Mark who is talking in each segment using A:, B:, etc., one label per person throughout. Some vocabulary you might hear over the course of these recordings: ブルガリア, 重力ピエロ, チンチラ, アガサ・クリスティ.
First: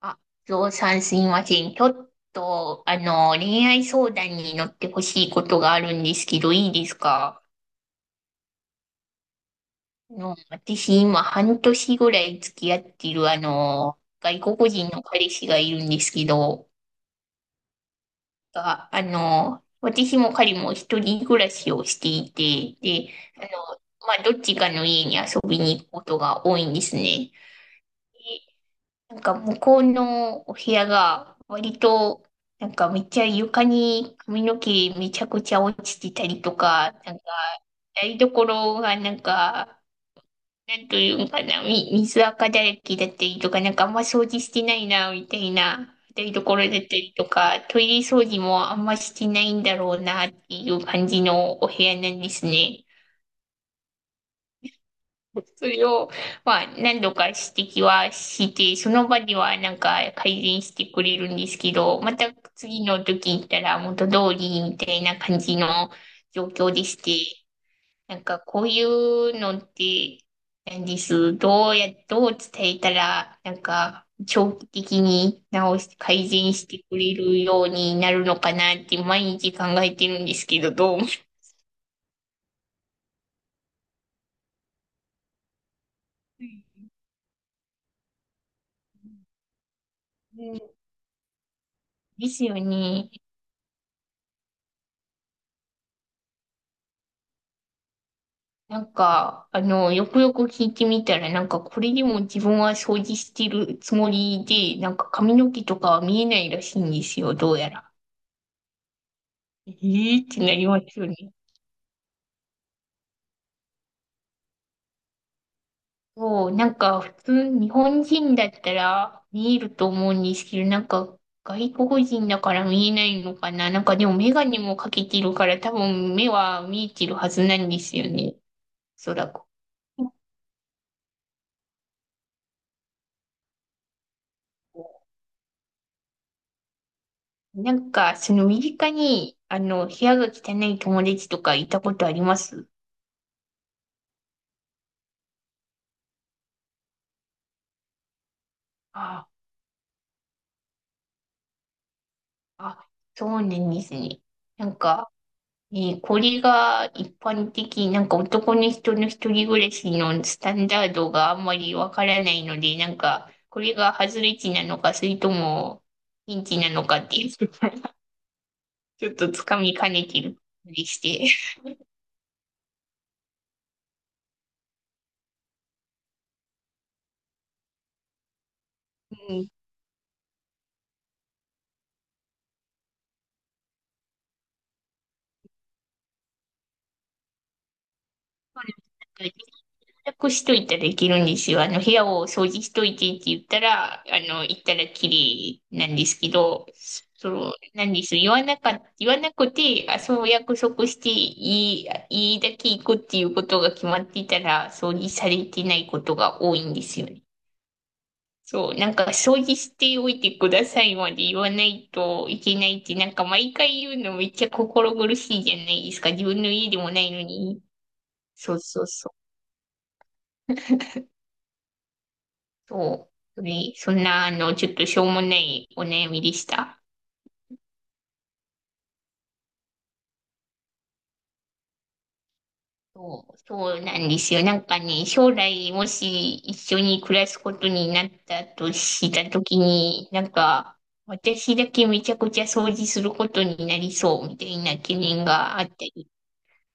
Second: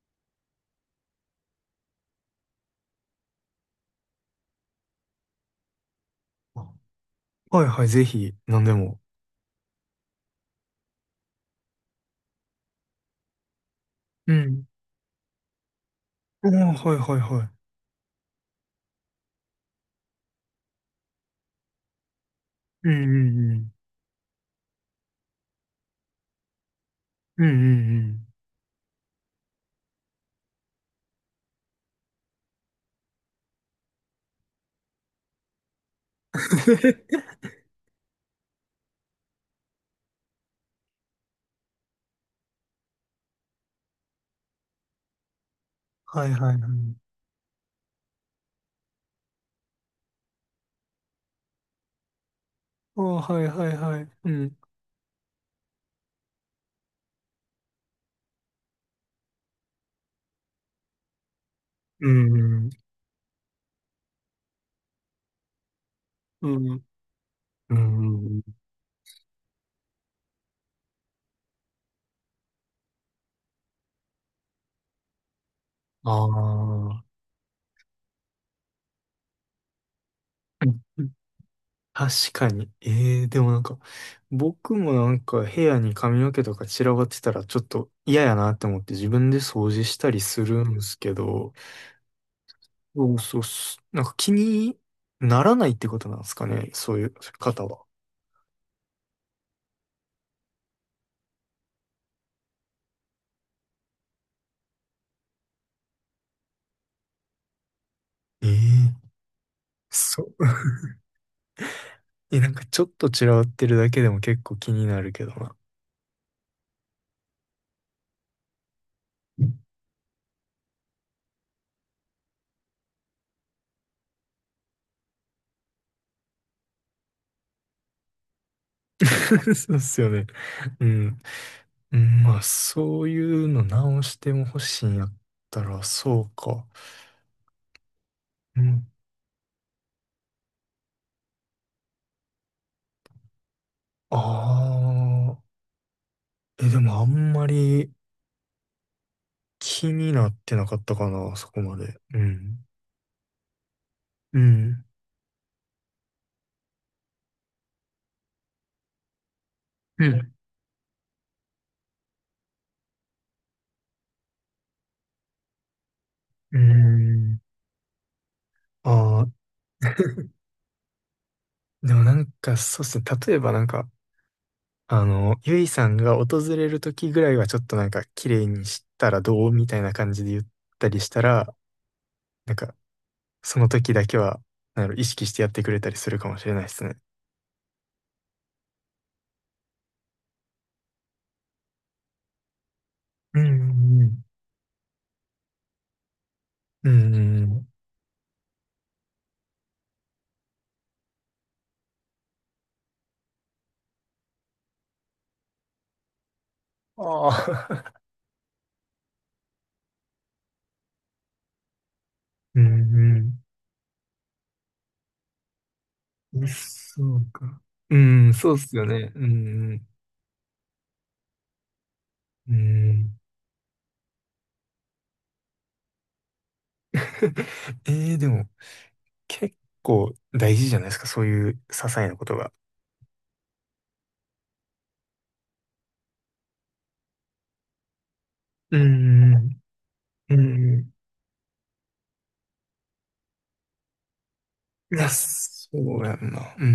A: あ、ゾウさんすいません。ちょっと、恋愛相談に乗ってほしいことがあるんですけど、い
B: あ、
A: いですか？
B: はいはい、ぜひ、何でも。
A: 私今半年ぐらい付き合っている、
B: う
A: 外
B: ん。
A: 国人の彼氏がいるんですけ
B: あ、
A: ど、
B: はいはいはい。
A: が、私も彼も一人暮らしをしていて、
B: うんう
A: で、あ
B: んうん。
A: の、どっちかの家に遊びに行くことが多いんですね。
B: うんうんうん。
A: でなんか向こうのお部屋が割となんかめっちゃ床に髪の毛めちゃくちゃ落ちてたりとか、なんか 台所がなんか、なんというんかな、水垢だらけだったりとか、なんかあんま掃除してないな、みたいな
B: はい
A: 台
B: は
A: 所
B: い
A: だ
B: は
A: った
B: い。
A: りとか、トイレ掃除もあんましてないんだろうなっていう感じのお部屋なんですね。
B: あ、はいはいはい。うん。
A: それを、何度か指摘はして、その場ではなんか改善してくれるんですけど、
B: う
A: また
B: んうん。
A: 次の時に行ったら元通りみたいな感じの状
B: う
A: 況
B: ん。
A: でして、
B: う
A: なんか
B: ん、
A: こういうのって何です。どう伝えたら、なんか長期的に直して改善してく
B: ああ
A: れるようになるのかなって毎日考えてるんです
B: ー。
A: けど、どう思いま す？
B: 確かに。ええー、でもなんか、僕もなんか部屋に髪の毛とか散らばってたらちょっと嫌やなって思って自分で掃除したり
A: う
B: する
A: ん、
B: んですけど、
A: ですよね。
B: そうそうっす、なんか気にならないってことなんですかね、そういう方は。
A: なんか、よくよく聞いてみたら、なんか、これでも自分は掃除してるつもりで、なんか髪の毛とかは見えないらしいんですよ、どうやら。
B: ええ、
A: え
B: そ
A: ーっ
B: う。
A: てなり ますよね。
B: え、なんかちょっと散らばってるだけでも結構気になるけどな。
A: そう、なんか、普通、日本人だったら見え ると思うんですけど、なんか、外国人だから見えないのかな。なんか、でもメガネもかけてるから、多分目は見えてるはずなんですよね、おそらく。
B: そうっすよね。うん。うん、まあ、そういうの直しても欲しいんやったら、そうか。
A: なんか、その身
B: うん。
A: 近に、部屋が汚い友達とかいたことあります？
B: ああ。え、でもあんまり
A: あ
B: 気になってなかったかな、そこまで。うん。
A: あ、そうなんですね。
B: う
A: なん
B: ん。
A: か、ね、これが一般的、なんか男の人の一人暮らし
B: う
A: の
B: ん。
A: スタンダードがあんまりわからないので、なんか、これが外れ値なのか、それとも、ピン
B: う
A: チなのかっていう、
B: ん。あ
A: ちょっと
B: あ。
A: つかみかねてるふりして。
B: でもなんか、そうっすね。例えばなんか、ゆいさんが訪れる時ぐらいはちょっとなんか綺麗にした
A: う
B: らど
A: ん。
B: うみたいな感じで言ったりしたら、なんかその時だけは、なんやろ、意識してやってくれたりするかもしれないですね。
A: そうなんです。洗濯しといたらできるんですよ。部屋を掃除しといてって
B: う
A: 言った
B: んう
A: ら、
B: ん
A: 行ったら綺麗なんですけど、
B: うん。う
A: そ
B: んう
A: う、
B: ん、
A: なんです。言わなくて、あ、そう約束していいだけ行くっていうことが決まってたら、掃除されてないことが多いんですよね。
B: ああ、
A: そう、なんか掃除しておいてくださいまで言わないといけ
B: うん。
A: ないって、なん
B: う
A: か
B: ん
A: 毎回言うのめっちゃ心苦しいじゃないですか。自分
B: うん。
A: の家でもない
B: そ
A: の
B: うか。
A: に。
B: うん、そ
A: そ
B: うっ
A: う
B: す
A: そ
B: よ
A: う
B: ね。
A: そ
B: うんうん。
A: う。
B: う
A: そ
B: ん。
A: う。でそんな、ちょっとしょうもないお悩みでした。
B: えー、でも結構大事じゃないですか、そういう些細なことが。
A: そう、そうなんですよ。なんかね、将来もし一緒に暮らすことになったと
B: うん
A: した
B: う
A: とき
B: ん。
A: に、なん
B: うんう
A: か、
B: ん、
A: 私だけめちゃくちゃ掃除することになりそうみたいな
B: い
A: 懸
B: や、
A: 念があ
B: そ
A: った
B: う
A: り
B: やんな。うん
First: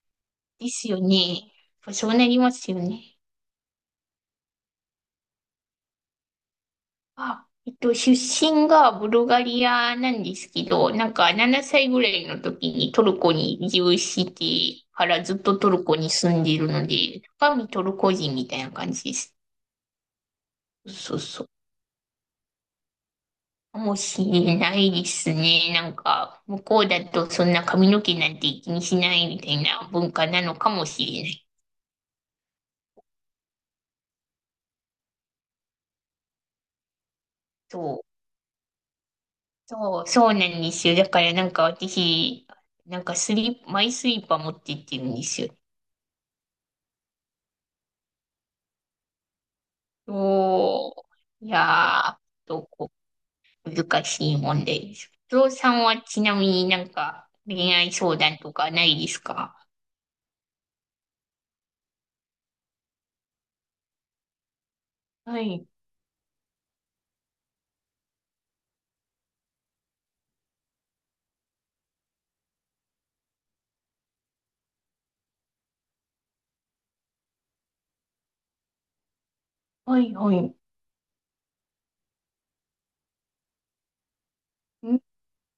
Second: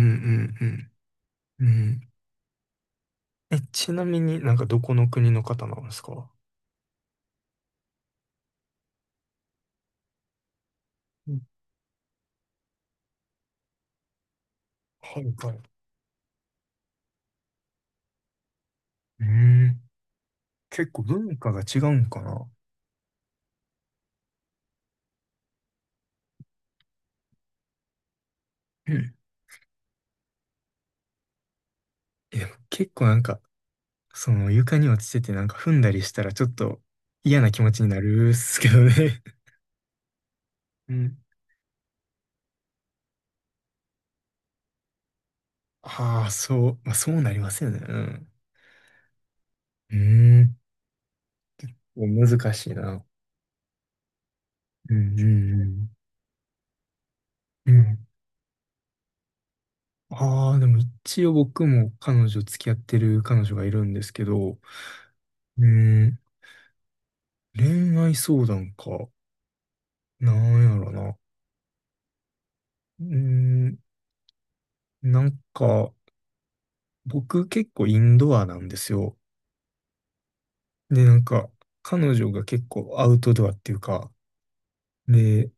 B: う
A: です
B: ん
A: よね。やっ
B: うん。う
A: ぱそ
B: ん。
A: うなりますよね。
B: え、ちなみになんかどこの国の方なんですか？
A: あ、出身がブルガリアなんですけど、なん
B: う
A: か
B: ん、
A: 7歳ぐらいの時にトルコに移住してか
B: は
A: ら
B: い
A: ずっ
B: は
A: と
B: い。
A: トルコに住んでいるので、中身トルコ人みたいな感じで
B: う
A: す。
B: ん。結構
A: そう
B: 文
A: そう。
B: 化が違うんかな？
A: かもしれないですね。なんか、向こうだとそんな髪の毛なんて気に
B: う
A: し
B: ん。
A: ないみたいな文化なのかもしれない。
B: いや、結構なんか、その床に落ちててなんか踏んだりしたらちょっと嫌な気持ちに
A: そ
B: な
A: う、
B: るっすけどね。
A: そう、そうなんです
B: う
A: よ。だ
B: ん。
A: からなんか私、なんかスリーパー持って行ってるんですよ。
B: ああ、そう、まあ、そうなりますよね。うん。う
A: おー、い
B: ーん。
A: やー、
B: 難
A: ど
B: しい
A: こ、
B: な。
A: 難しい問題
B: う
A: で
B: ん
A: す。
B: うん
A: 不動
B: う
A: さん
B: ん。
A: はちなみになんか
B: う
A: 恋愛
B: ん、
A: 相談とかないですか？
B: ああ、でも一応僕も彼女、付き合ってる彼女がいるんですけど、
A: は
B: うー
A: い、
B: ん、恋愛相談か。なんやろな。うーん、なんか、僕結構インドアなんですよ。
A: はい、はい。
B: で、なんか、彼女が結構アウトドアっていうか、
A: ん
B: で、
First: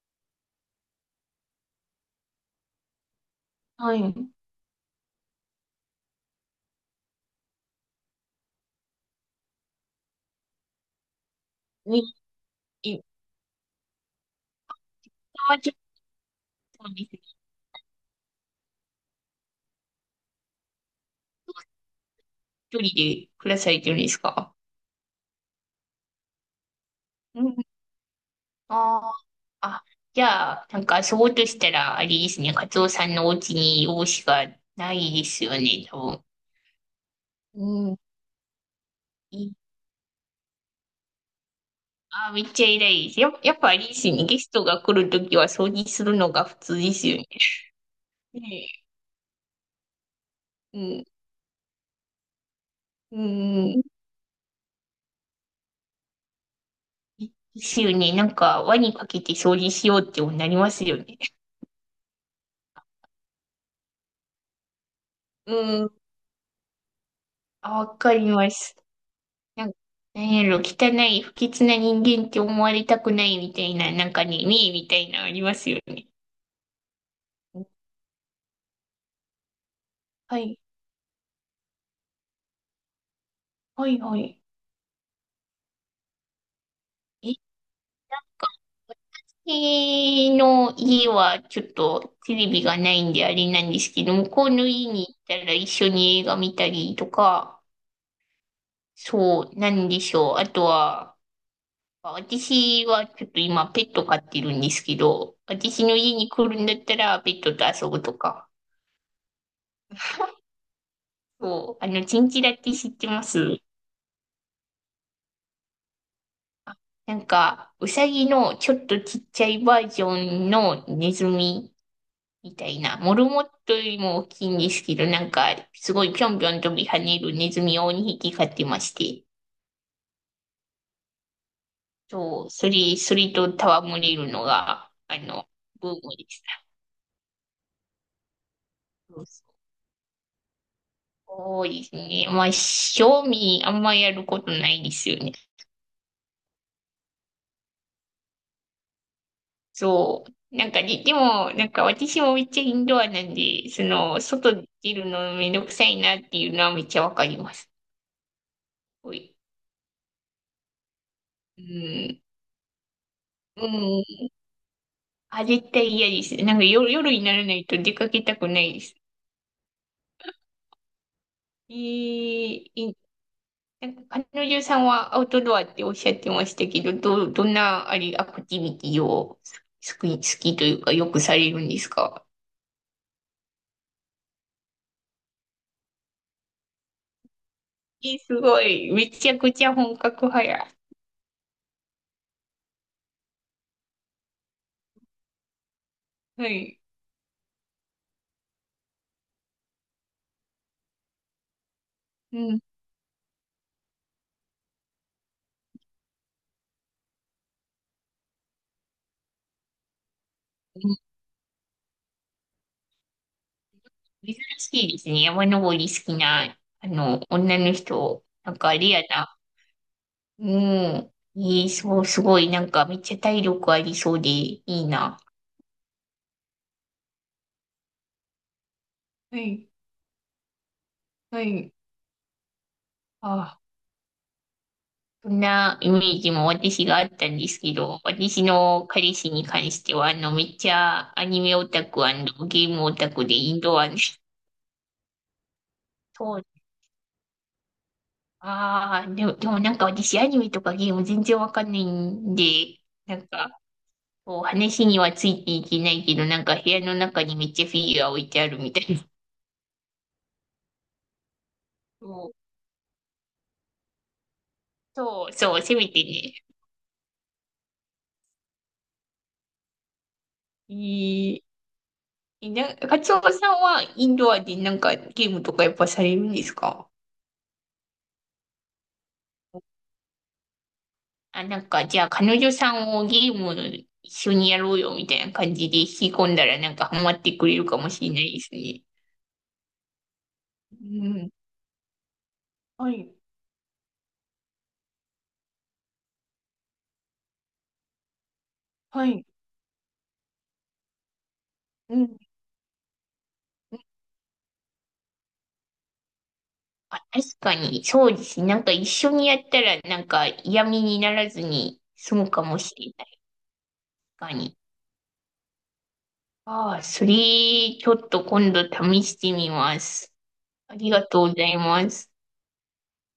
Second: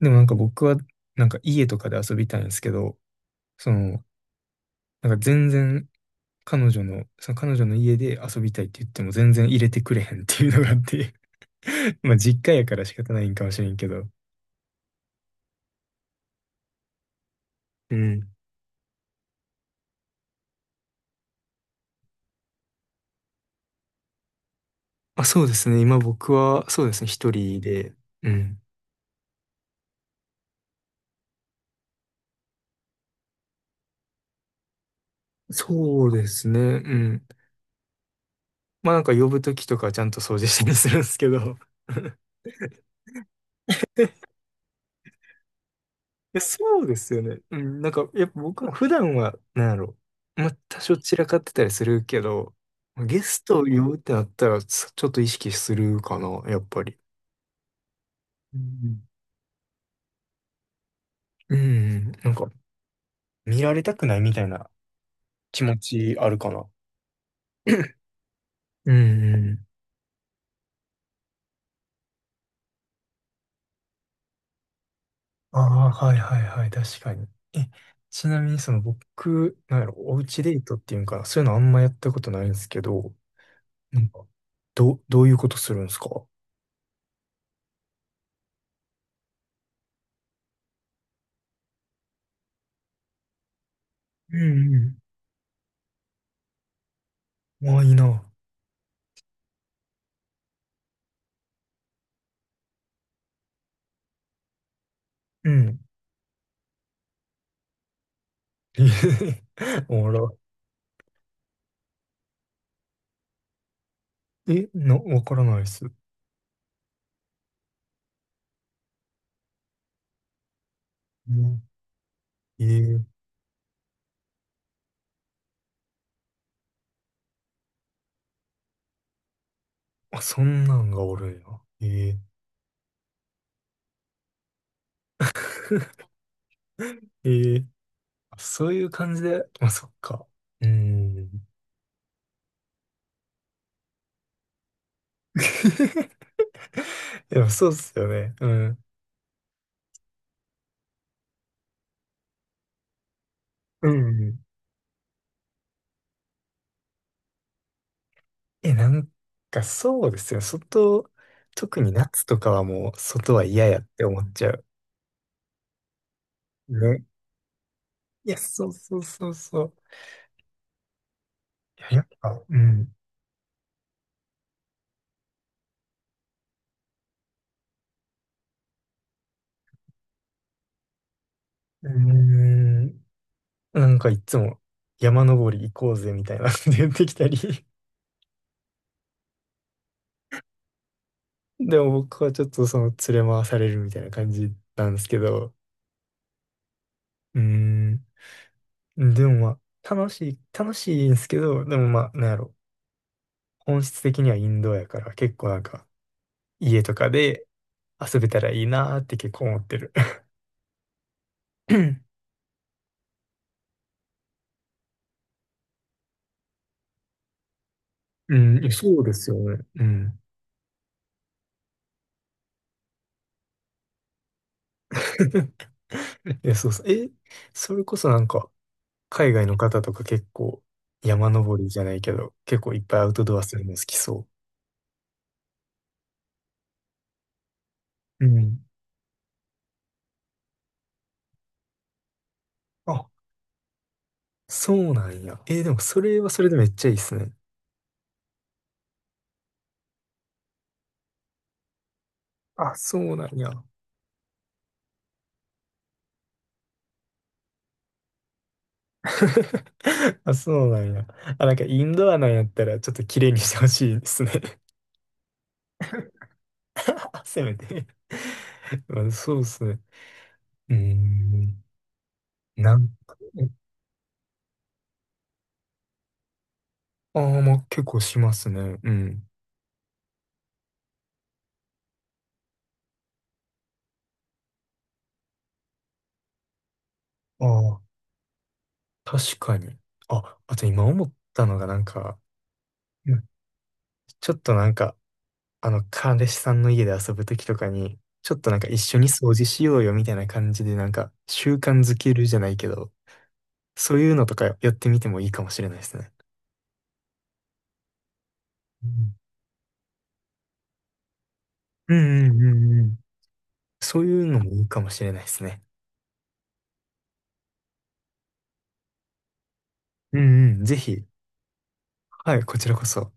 B: でもなんか僕は、なんか家とかで遊びたいんですけど、そ
A: は
B: の、
A: い。
B: なんか全然彼女の、その彼女の家で遊びたいって言っても全然入れてくれへんっていうのがあって。
A: に、
B: まあ実家やから
A: え、
B: 仕
A: 今
B: 方ないんかもしれんけど。
A: はちょっとですね、
B: うん。
A: 一人で暮らされてるんですか？
B: あ、そうですね。今僕は、そうですね。一
A: うん。
B: 人で。うん。
A: ああ、あ、じゃあ、なんかそうとしたら、あれですね、カツオさんのお家に容姿がないですよね、
B: そう
A: 多
B: ですね。うん。
A: 分。うん。
B: まあなんか呼ぶときとかちゃんと掃除したりするんですけど。
A: あー、めっちゃ偉いです。やっぱあれで
B: え、
A: す
B: い
A: よね。ゲストが来るときは掃除するの
B: や、
A: が普通
B: そう
A: で
B: で
A: す
B: す
A: よ
B: よ
A: ね。
B: ね。うん。なんか、やっぱ
A: ね
B: 僕は
A: え、
B: 普段は、なんやろ、まあ
A: う
B: 多少
A: ん、
B: 散らかってたりするけど、
A: う
B: ゲストを呼
A: ん。
B: ぶってなったら、ちょっと意識するかな、やっぱり。
A: ですよね。なん
B: う
A: か、輪に
B: ん
A: かけて掃除しようってなりますよね。
B: うん。なんか、見られたくないみたいな気持
A: うん。
B: ちあるかな。
A: あ、わかります。
B: うん。
A: なんか、なんやろ、汚い、不潔な人間って思われたくないみたいな、なんかね、ねえみたいなのありま
B: あ
A: すよ
B: あ、
A: ね。
B: はいはいはい、確かに。え、ちなみにその僕、なんやろ、おう
A: は
B: ちデ
A: い、
B: ートっていうんかな、そういうのあんまやったことないんですけど、
A: はい、
B: なん
A: は
B: か、
A: い。
B: どういうことするんですか？
A: え、私の家はちょっとテレビがないんであれなんですけど、向
B: う
A: こうの家
B: ん
A: に行ったら一緒に映画見たりとか、
B: うん。ああ、いいな。
A: そう、なんでしょう。あとは、私はちょっと今ペット飼ってるんですけど、
B: うん。
A: 私の家に来るんだったらペットと遊ぶとか。
B: えへへ、おもろ。
A: そう、チンチラって知ってます？
B: え、わからないっす。
A: なんか、うさぎのちょっとちっちゃいバージョンのネズ
B: う
A: ミみ
B: ん、
A: たいな。
B: え
A: モ
B: え、
A: ルモットよりも大きいんですけど、なんか、すごいぴょんぴょん飛び跳ねるネズミを2匹飼ってまして、
B: あ、そんなんがおるんや。ええ。
A: そう、それと戯れるのが、ブームでした。
B: ええ、あ、そういう感じ
A: そう
B: で、まあ、そっか。うーん。
A: そうですね。賞味あんまやることないですよね。
B: でもそうっすよね。うん。
A: そう。なんかねでも、なんか私もめっちゃインドアなんで、
B: うん。
A: 外出るのめんどくさいなっていうのはめっちゃわかります。
B: え、なん
A: おい
B: かそうですよ。外、
A: う
B: 特に
A: ん。
B: 夏とかはもう外は
A: う
B: 嫌やって
A: ん。
B: 思っちゃう。
A: あ、絶対嫌です。なんか夜、
B: ね。
A: 夜にならないと出かけ
B: い
A: た
B: や、
A: くな
B: そう
A: いです。
B: そうそうそう。
A: えー、
B: いや、やっぱ、うん。
A: いなんか彼女さんはアウトドアっておっしゃってましたけど、どんなアクティビティを好きというかよくされるんで
B: う
A: す
B: ー
A: か？
B: ん。なんかいつも山登り行こうぜみたいなこと言ってきたり。
A: えー、すごい。めちゃくちゃ本格派や。
B: でも僕はちょっとその連れ回されるみたいな感じなんですけど。
A: はい。
B: うーん。でもまあ、楽しい、楽しいんですけど、でもまあ、なんや
A: う
B: ろ。
A: ん。
B: 本質的にはインドアやから、結構なんか、家とかで遊べたらいいなーって結構思ってる。
A: うん、 珍しいですね。山登り好きな、女の人。
B: う
A: なん
B: ん、
A: かレ
B: そ
A: ア
B: うです
A: な。
B: よね。うん。
A: うん。えー、そう、すごい。なんかめっちゃ体力ありそうでいいな。
B: いや、そうそう。え、それこそなんか、海
A: は
B: 外の
A: い。
B: 方とか結構、山
A: は
B: 登り
A: い。
B: じゃないけど、結構いっぱいアウトドアす
A: あ、
B: るの好きそ
A: そんなイメージも私があったんですけど、
B: う。う
A: 私
B: ん。
A: の彼氏に関しては、めっちゃアニメオタクゲームオ
B: あ、
A: タクでインドアに。
B: そうなんや。え、でもそれは
A: そ
B: そ
A: う。
B: れでめっちゃいいっすね。
A: ああ、でもなんか私アニメとかゲーム全然わかんないん
B: あ、
A: で、
B: そう
A: な
B: な
A: ん
B: ん
A: か、
B: や。
A: こう話にはついていけないけど、なんか部屋の中にめっちゃフィギュア置いてあるみたいな。
B: あ、そうなんや。あ、なんかインドアな
A: そ
B: ん
A: う、
B: やったらちょっと綺麗にしてほしいですね。
A: そう、そう、せめてね。
B: せめて。 まあ、そうですね。
A: え
B: うー
A: ー、
B: ん。なん
A: カツ
B: か、
A: オさんはインドアでなんかゲームとかやっぱされるんですか？
B: ああ、まあ結構しますね。うん。
A: あ、なんか、じゃあ彼女さんをゲーム一緒にやろうよみたいな感じで引き込んだらなんかハマってくれるか
B: あ
A: もしれないですね。
B: あ、確かに。あ、あと
A: う
B: 今思っ
A: ん。
B: たのがなんか、
A: はい。
B: うん、ちょっとなんか、彼氏さんの家で遊ぶときとかに、ちょっとなんか一緒
A: は
B: に
A: い。
B: 掃除しようよみたいな感じでなんか習慣
A: う
B: づけ
A: ん。
B: るじゃないけど、そういうのとかやってみてもいいかもしれないですね。
A: あ、確かに、そうですね。なんか一緒にやったらなんか嫌味にならずに
B: う
A: 済
B: ん
A: む
B: うん
A: か
B: う
A: もし
B: んう
A: れ
B: ん。
A: ない。
B: そういう
A: 確か
B: のも
A: に。
B: いいかもしれないですね。
A: ああ、ちょっと今度試してみます。
B: うんうん。
A: あ
B: ぜ
A: りが
B: ひ。
A: とうございます。
B: はい、こちらこそ。